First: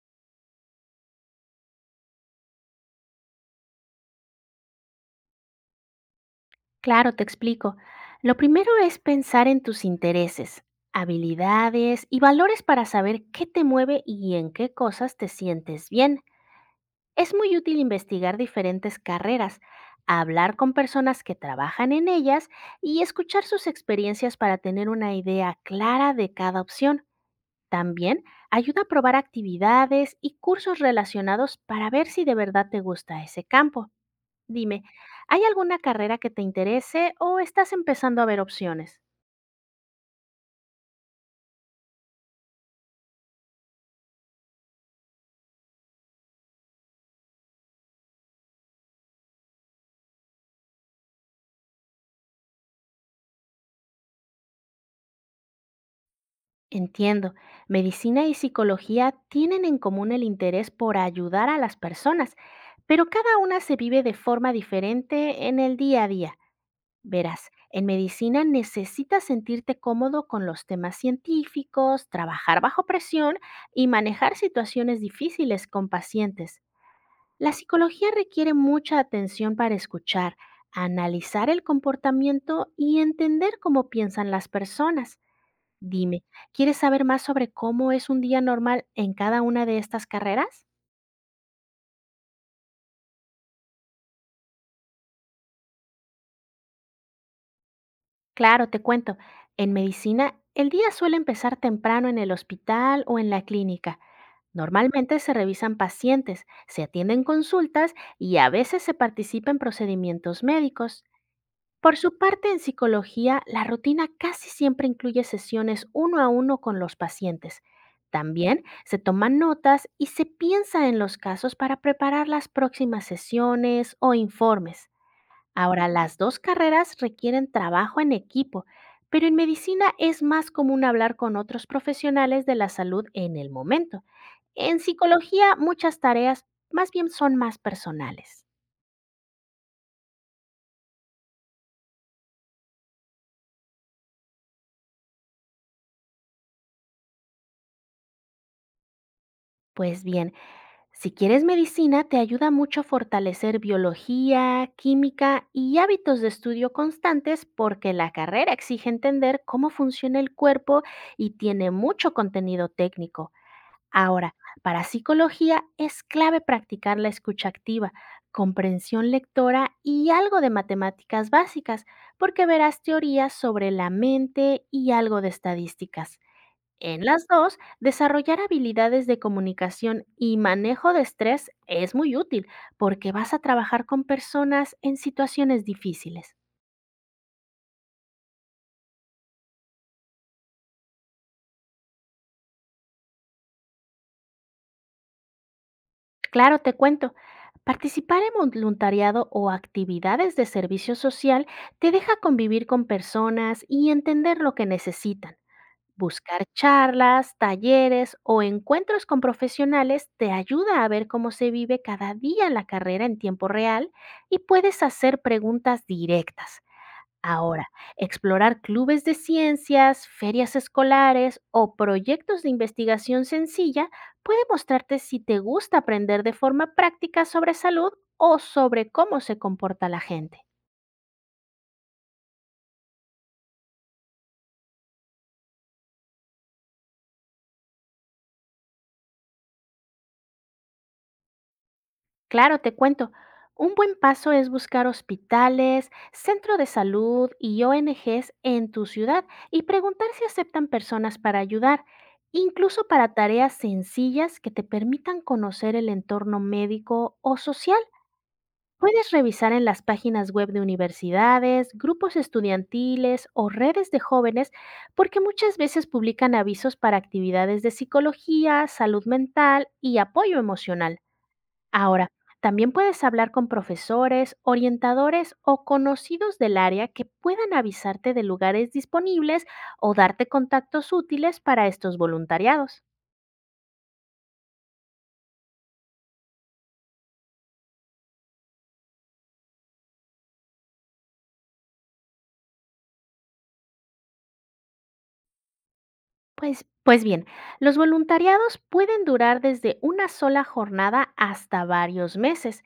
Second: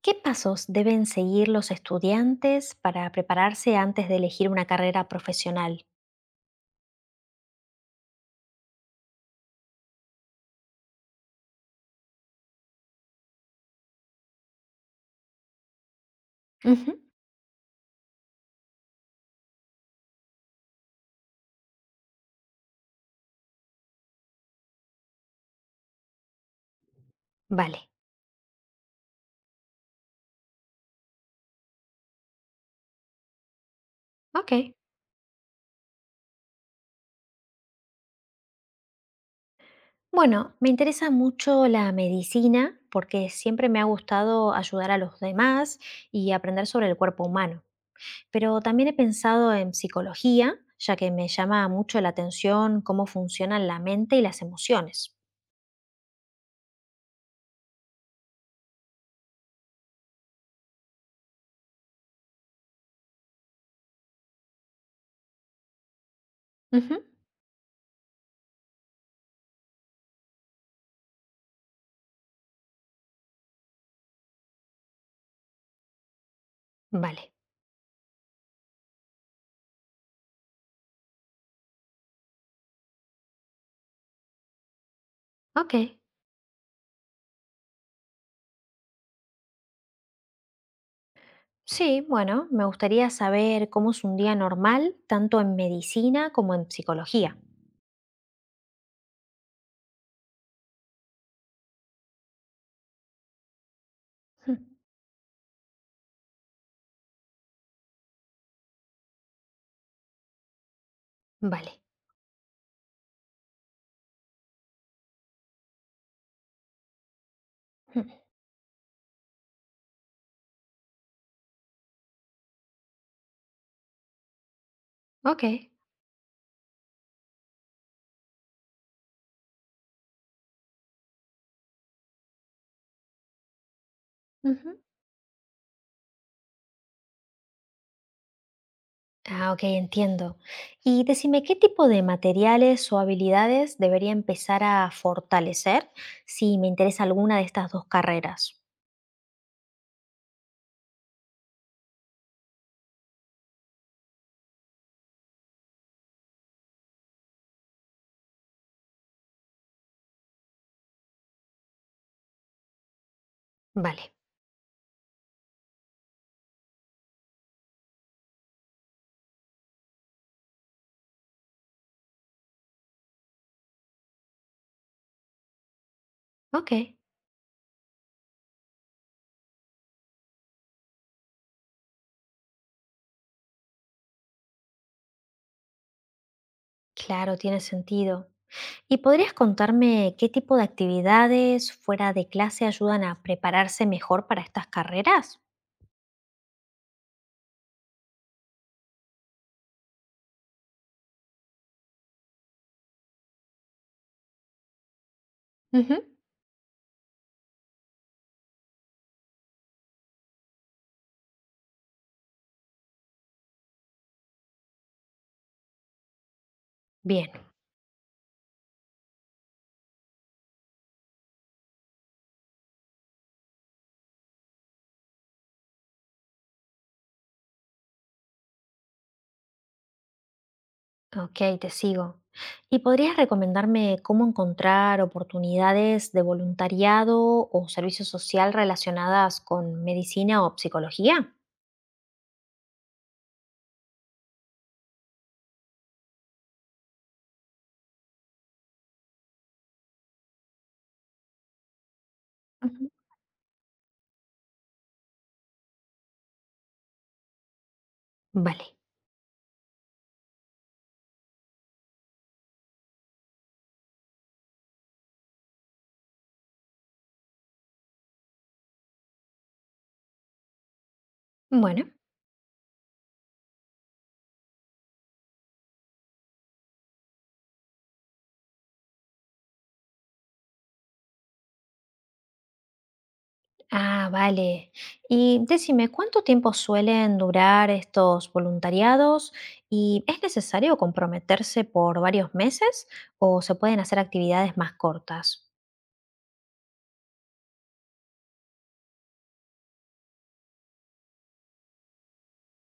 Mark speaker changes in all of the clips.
Speaker 1: ¿Qué pasos deben seguir los estudiantes para prepararse antes de elegir una carrera profesional?
Speaker 2: Claro, te explico. Lo primero es pensar en tus intereses, habilidades y valores para saber qué te mueve y en qué cosas te sientes bien.
Speaker 1: Ujú.
Speaker 2: Es muy útil investigar diferentes carreras, hablar con personas que trabajan en ellas y escuchar sus experiencias para tener una idea clara de cada opción.
Speaker 1: Vale.
Speaker 2: También ayuda a probar actividades y cursos relacionados para ver si de verdad te gusta ese campo.
Speaker 1: Ok.
Speaker 2: Dime, ¿hay alguna carrera que te interese o estás empezando a ver opciones?
Speaker 1: Bueno, me interesa mucho la medicina porque siempre me ha gustado ayudar a los demás y aprender sobre el cuerpo humano. Pero también he pensado en psicología, ya que me llama mucho la atención cómo funcionan la mente y las emociones.
Speaker 2: Entiendo, medicina y psicología tienen en común el interés por ayudar a las personas, pero cada una se vive de forma diferente en el día a día.
Speaker 1: Ujú.
Speaker 2: Verás, en medicina necesitas sentirte cómodo con los temas científicos, trabajar bajo presión y manejar situaciones difíciles con pacientes.
Speaker 1: Vale.
Speaker 2: La psicología requiere mucha atención para escuchar, analizar el comportamiento y entender cómo piensan las personas.
Speaker 1: Ok.
Speaker 2: Dime, ¿quieres saber más sobre cómo es un día normal en cada una de estas carreras?
Speaker 1: Sí, bueno, me gustaría saber cómo es un día normal, tanto en medicina como en psicología.
Speaker 2: Claro, te cuento. En medicina, el día suele empezar temprano en el hospital o en la clínica.
Speaker 1: Mm.
Speaker 2: Normalmente se revisan pacientes, se atienden consultas y a veces se participa en procedimientos médicos.
Speaker 1: Vale.
Speaker 2: Por su parte, en psicología, la rutina casi siempre incluye sesiones uno a uno con los pacientes.
Speaker 1: Mm.
Speaker 2: También se toman notas y se piensa en los casos para preparar las próximas sesiones o informes.
Speaker 1: Ok.
Speaker 2: Ahora, las dos carreras requieren trabajo en equipo, pero en medicina es más común hablar con otros profesionales de la salud en el momento.
Speaker 1: Ujú.
Speaker 2: En psicología, muchas tareas más bien son más personales.
Speaker 1: Ah, ok, entiendo. Y decime, ¿qué tipo de materiales o habilidades debería empezar a fortalecer si me interesa alguna de estas dos carreras?
Speaker 2: Pues bien, si quieres medicina, te ayuda mucho fortalecer biología, química y hábitos de estudio constantes porque la carrera exige entender cómo funciona el cuerpo y tiene mucho contenido técnico.
Speaker 1: Vale.
Speaker 2: Ahora, para psicología es clave practicar la escucha activa, comprensión lectora y algo de matemáticas básicas, porque verás teorías sobre la mente y algo de estadísticas.
Speaker 1: Ok.
Speaker 2: En las dos, desarrollar habilidades de comunicación y manejo de estrés es muy útil porque vas a trabajar con personas en situaciones difíciles.
Speaker 1: Claro, tiene sentido. ¿Y podrías contarme qué tipo de actividades fuera de clase ayudan a prepararse mejor para estas carreras?
Speaker 2: Claro, te cuento, participar en voluntariado o actividades de servicio social te deja convivir con personas y entender lo que necesitan.
Speaker 1: Ujú.
Speaker 2: Buscar charlas, talleres o encuentros con profesionales te ayuda a ver cómo se vive cada día la carrera en tiempo real y puedes hacer preguntas directas.
Speaker 1: Bien.
Speaker 2: Ahora, explorar clubes de ciencias, ferias escolares o proyectos de investigación sencilla puede mostrarte si te gusta aprender de forma práctica sobre salud o sobre cómo se comporta la gente.
Speaker 1: Ok, te sigo. ¿Y podrías recomendarme cómo encontrar oportunidades de voluntariado o servicio social relacionadas con medicina o psicología?
Speaker 2: Claro, te cuento, un buen paso es buscar hospitales, centro de salud y ONGs en tu ciudad y preguntar si aceptan personas para ayudar, incluso
Speaker 1: Ujú.
Speaker 2: para tareas sencillas que te permitan conocer el entorno médico o social.
Speaker 1: Vale.
Speaker 2: Puedes revisar en las páginas web de universidades, grupos estudiantiles o redes de jóvenes porque muchas veces publican avisos para actividades de psicología, salud mental y apoyo emocional.
Speaker 1: Bueno.
Speaker 2: Ahora, también puedes hablar con profesores, orientadores o conocidos del área que puedan avisarte de lugares disponibles o darte contactos útiles para estos voluntariados.
Speaker 1: Ah, vale. Y decime, ¿cuánto tiempo suelen durar estos voluntariados? ¿Y es necesario comprometerse por varios meses o se pueden hacer actividades más cortas?
Speaker 2: Pues bien, los voluntariados pueden durar desde una sola jornada hasta varios meses.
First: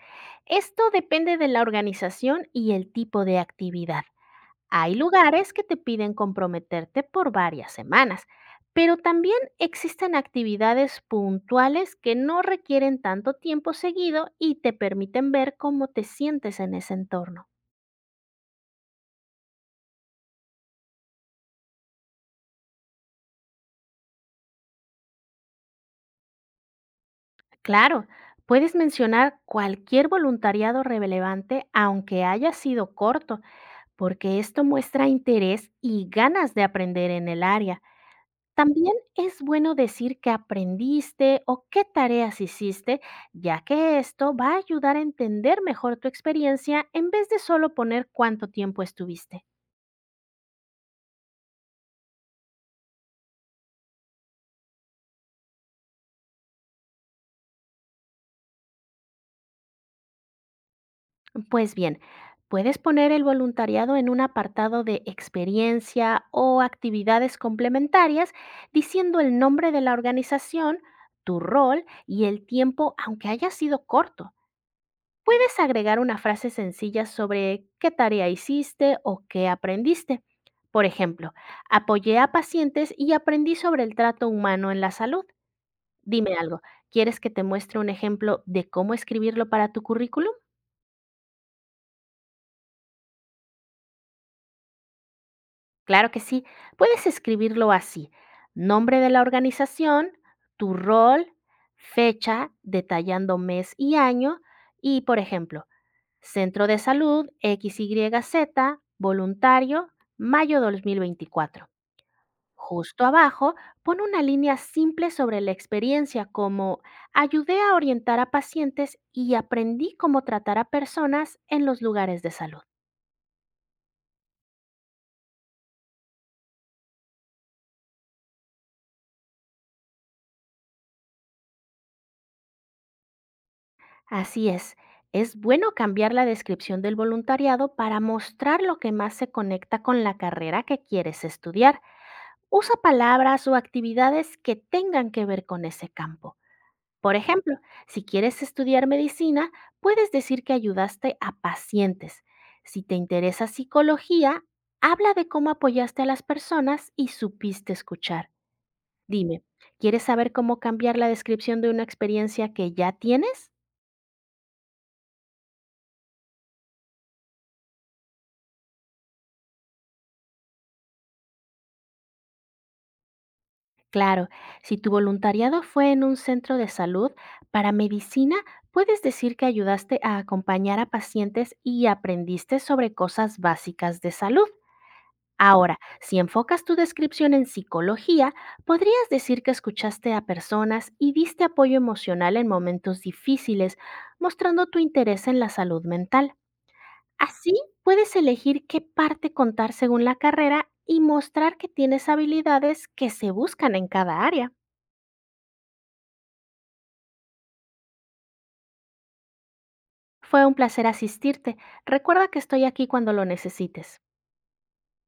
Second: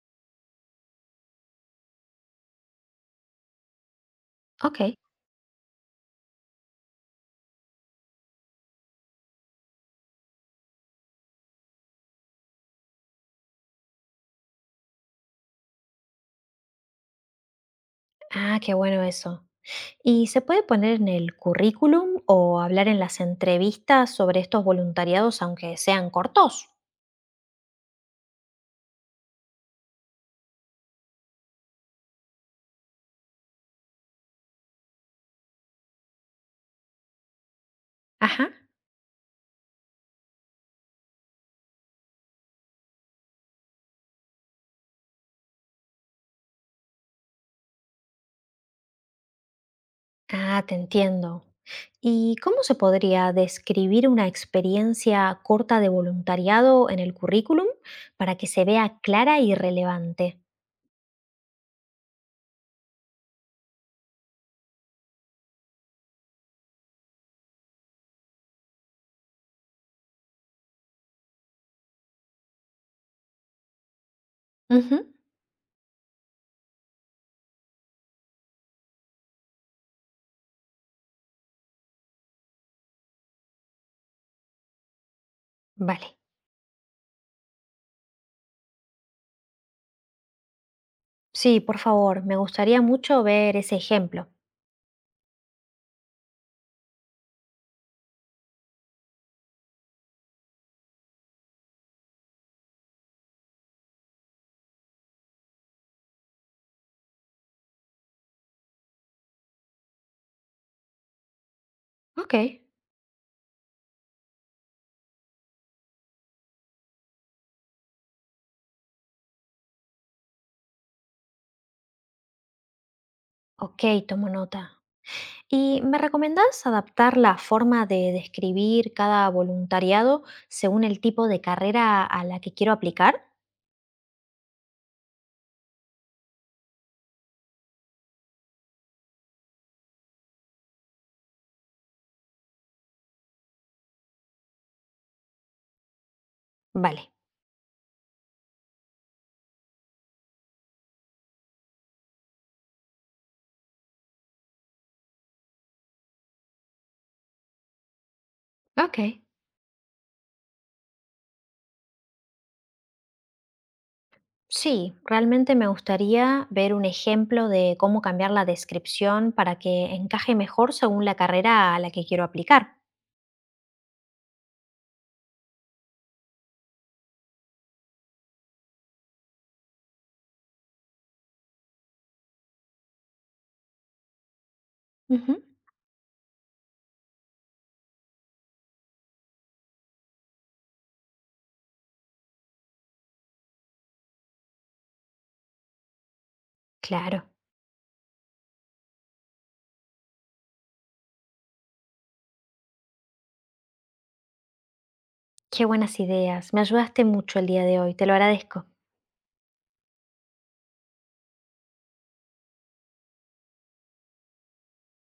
Speaker 2: Esto depende de la organización y el tipo de actividad.
Speaker 1: Ok.
Speaker 2: Hay lugares que te piden comprometerte por varias semanas, pero también existen actividades puntuales que no requieren tanto tiempo seguido y te permiten ver cómo te sientes en ese entorno.
Speaker 1: Ah, qué bueno eso. ¿Y se puede poner en el currículum o hablar en las entrevistas sobre estos voluntariados aunque sean cortos?
Speaker 2: Claro, puedes mencionar cualquier voluntariado relevante aunque haya sido corto porque esto muestra interés y ganas de aprender en el área.
Speaker 1: Ajá.
Speaker 2: También es bueno decir qué aprendiste o qué tareas hiciste, ya que esto va a ayudar a entender mejor tu experiencia en vez de solo poner cuánto tiempo estuviste.
Speaker 1: Ah, te entiendo. ¿Y cómo se podría describir una experiencia corta de voluntariado en el currículum para que se vea clara y relevante?
Speaker 2: Pues bien, puedes poner el voluntariado en un apartado de experiencia o actividades complementarias diciendo el nombre de la organización, tu rol y el tiempo, aunque haya sido corto.
Speaker 1: Ujú.
Speaker 2: Puedes agregar una frase sencilla sobre qué tarea hiciste o qué aprendiste. Por ejemplo, apoyé a pacientes y aprendí sobre el trato humano en la salud.
Speaker 1: Vale.
Speaker 2: Dime algo, ¿quieres que te muestre un ejemplo de cómo escribirlo para tu currículum?
Speaker 1: Sí, por favor, me gustaría mucho ver ese ejemplo.
Speaker 2: Claro que sí, puedes escribirlo así. Nombre de la organización, tu rol, fecha, detallando mes y año y, por ejemplo, Centro de Salud XYZ, voluntario, mayo de 2024.
Speaker 1: Ok.
Speaker 2: Justo abajo, pon una línea simple sobre la experiencia como ayudé a orientar a pacientes y aprendí cómo tratar a personas en los lugares de salud.
Speaker 1: Ok, tomo nota. ¿Y me recomendás adaptar la forma de describir cada voluntariado según el tipo de carrera a la que quiero aplicar?
Speaker 2: Así es bueno cambiar la descripción del voluntariado para mostrar lo que más se conecta con la carrera que quieres estudiar. Usa palabras o actividades que tengan que ver con ese campo.
Speaker 1: Vale.
Speaker 2: Por ejemplo, si quieres estudiar medicina, puedes decir que ayudaste a pacientes. Si te interesa psicología, habla de cómo apoyaste a las personas y supiste escuchar.
Speaker 1: Ok.
Speaker 2: Dime, ¿quieres saber cómo cambiar la descripción de una experiencia que ya tienes?
Speaker 1: Sí, realmente me gustaría ver un ejemplo de cómo cambiar la descripción para que encaje mejor según la carrera a la que quiero aplicar.
Speaker 2: Claro, si tu voluntariado fue en un centro de salud, para medicina puedes decir que ayudaste a acompañar a pacientes y aprendiste sobre cosas básicas de salud.
Speaker 1: Ujú.
Speaker 2: Ahora, si enfocas tu descripción en psicología, podrías decir que escuchaste a personas y diste apoyo emocional en momentos difíciles, mostrando tu interés en la salud mental.
Speaker 1: Claro,
Speaker 2: Así, puedes elegir qué parte contar según la carrera y mostrar que tienes habilidades que se buscan en cada área.
Speaker 1: qué buenas ideas. Me ayudaste mucho el día de hoy, te lo agradezco.
Speaker 2: Fue un placer asistirte. Recuerda que estoy aquí cuando lo necesites.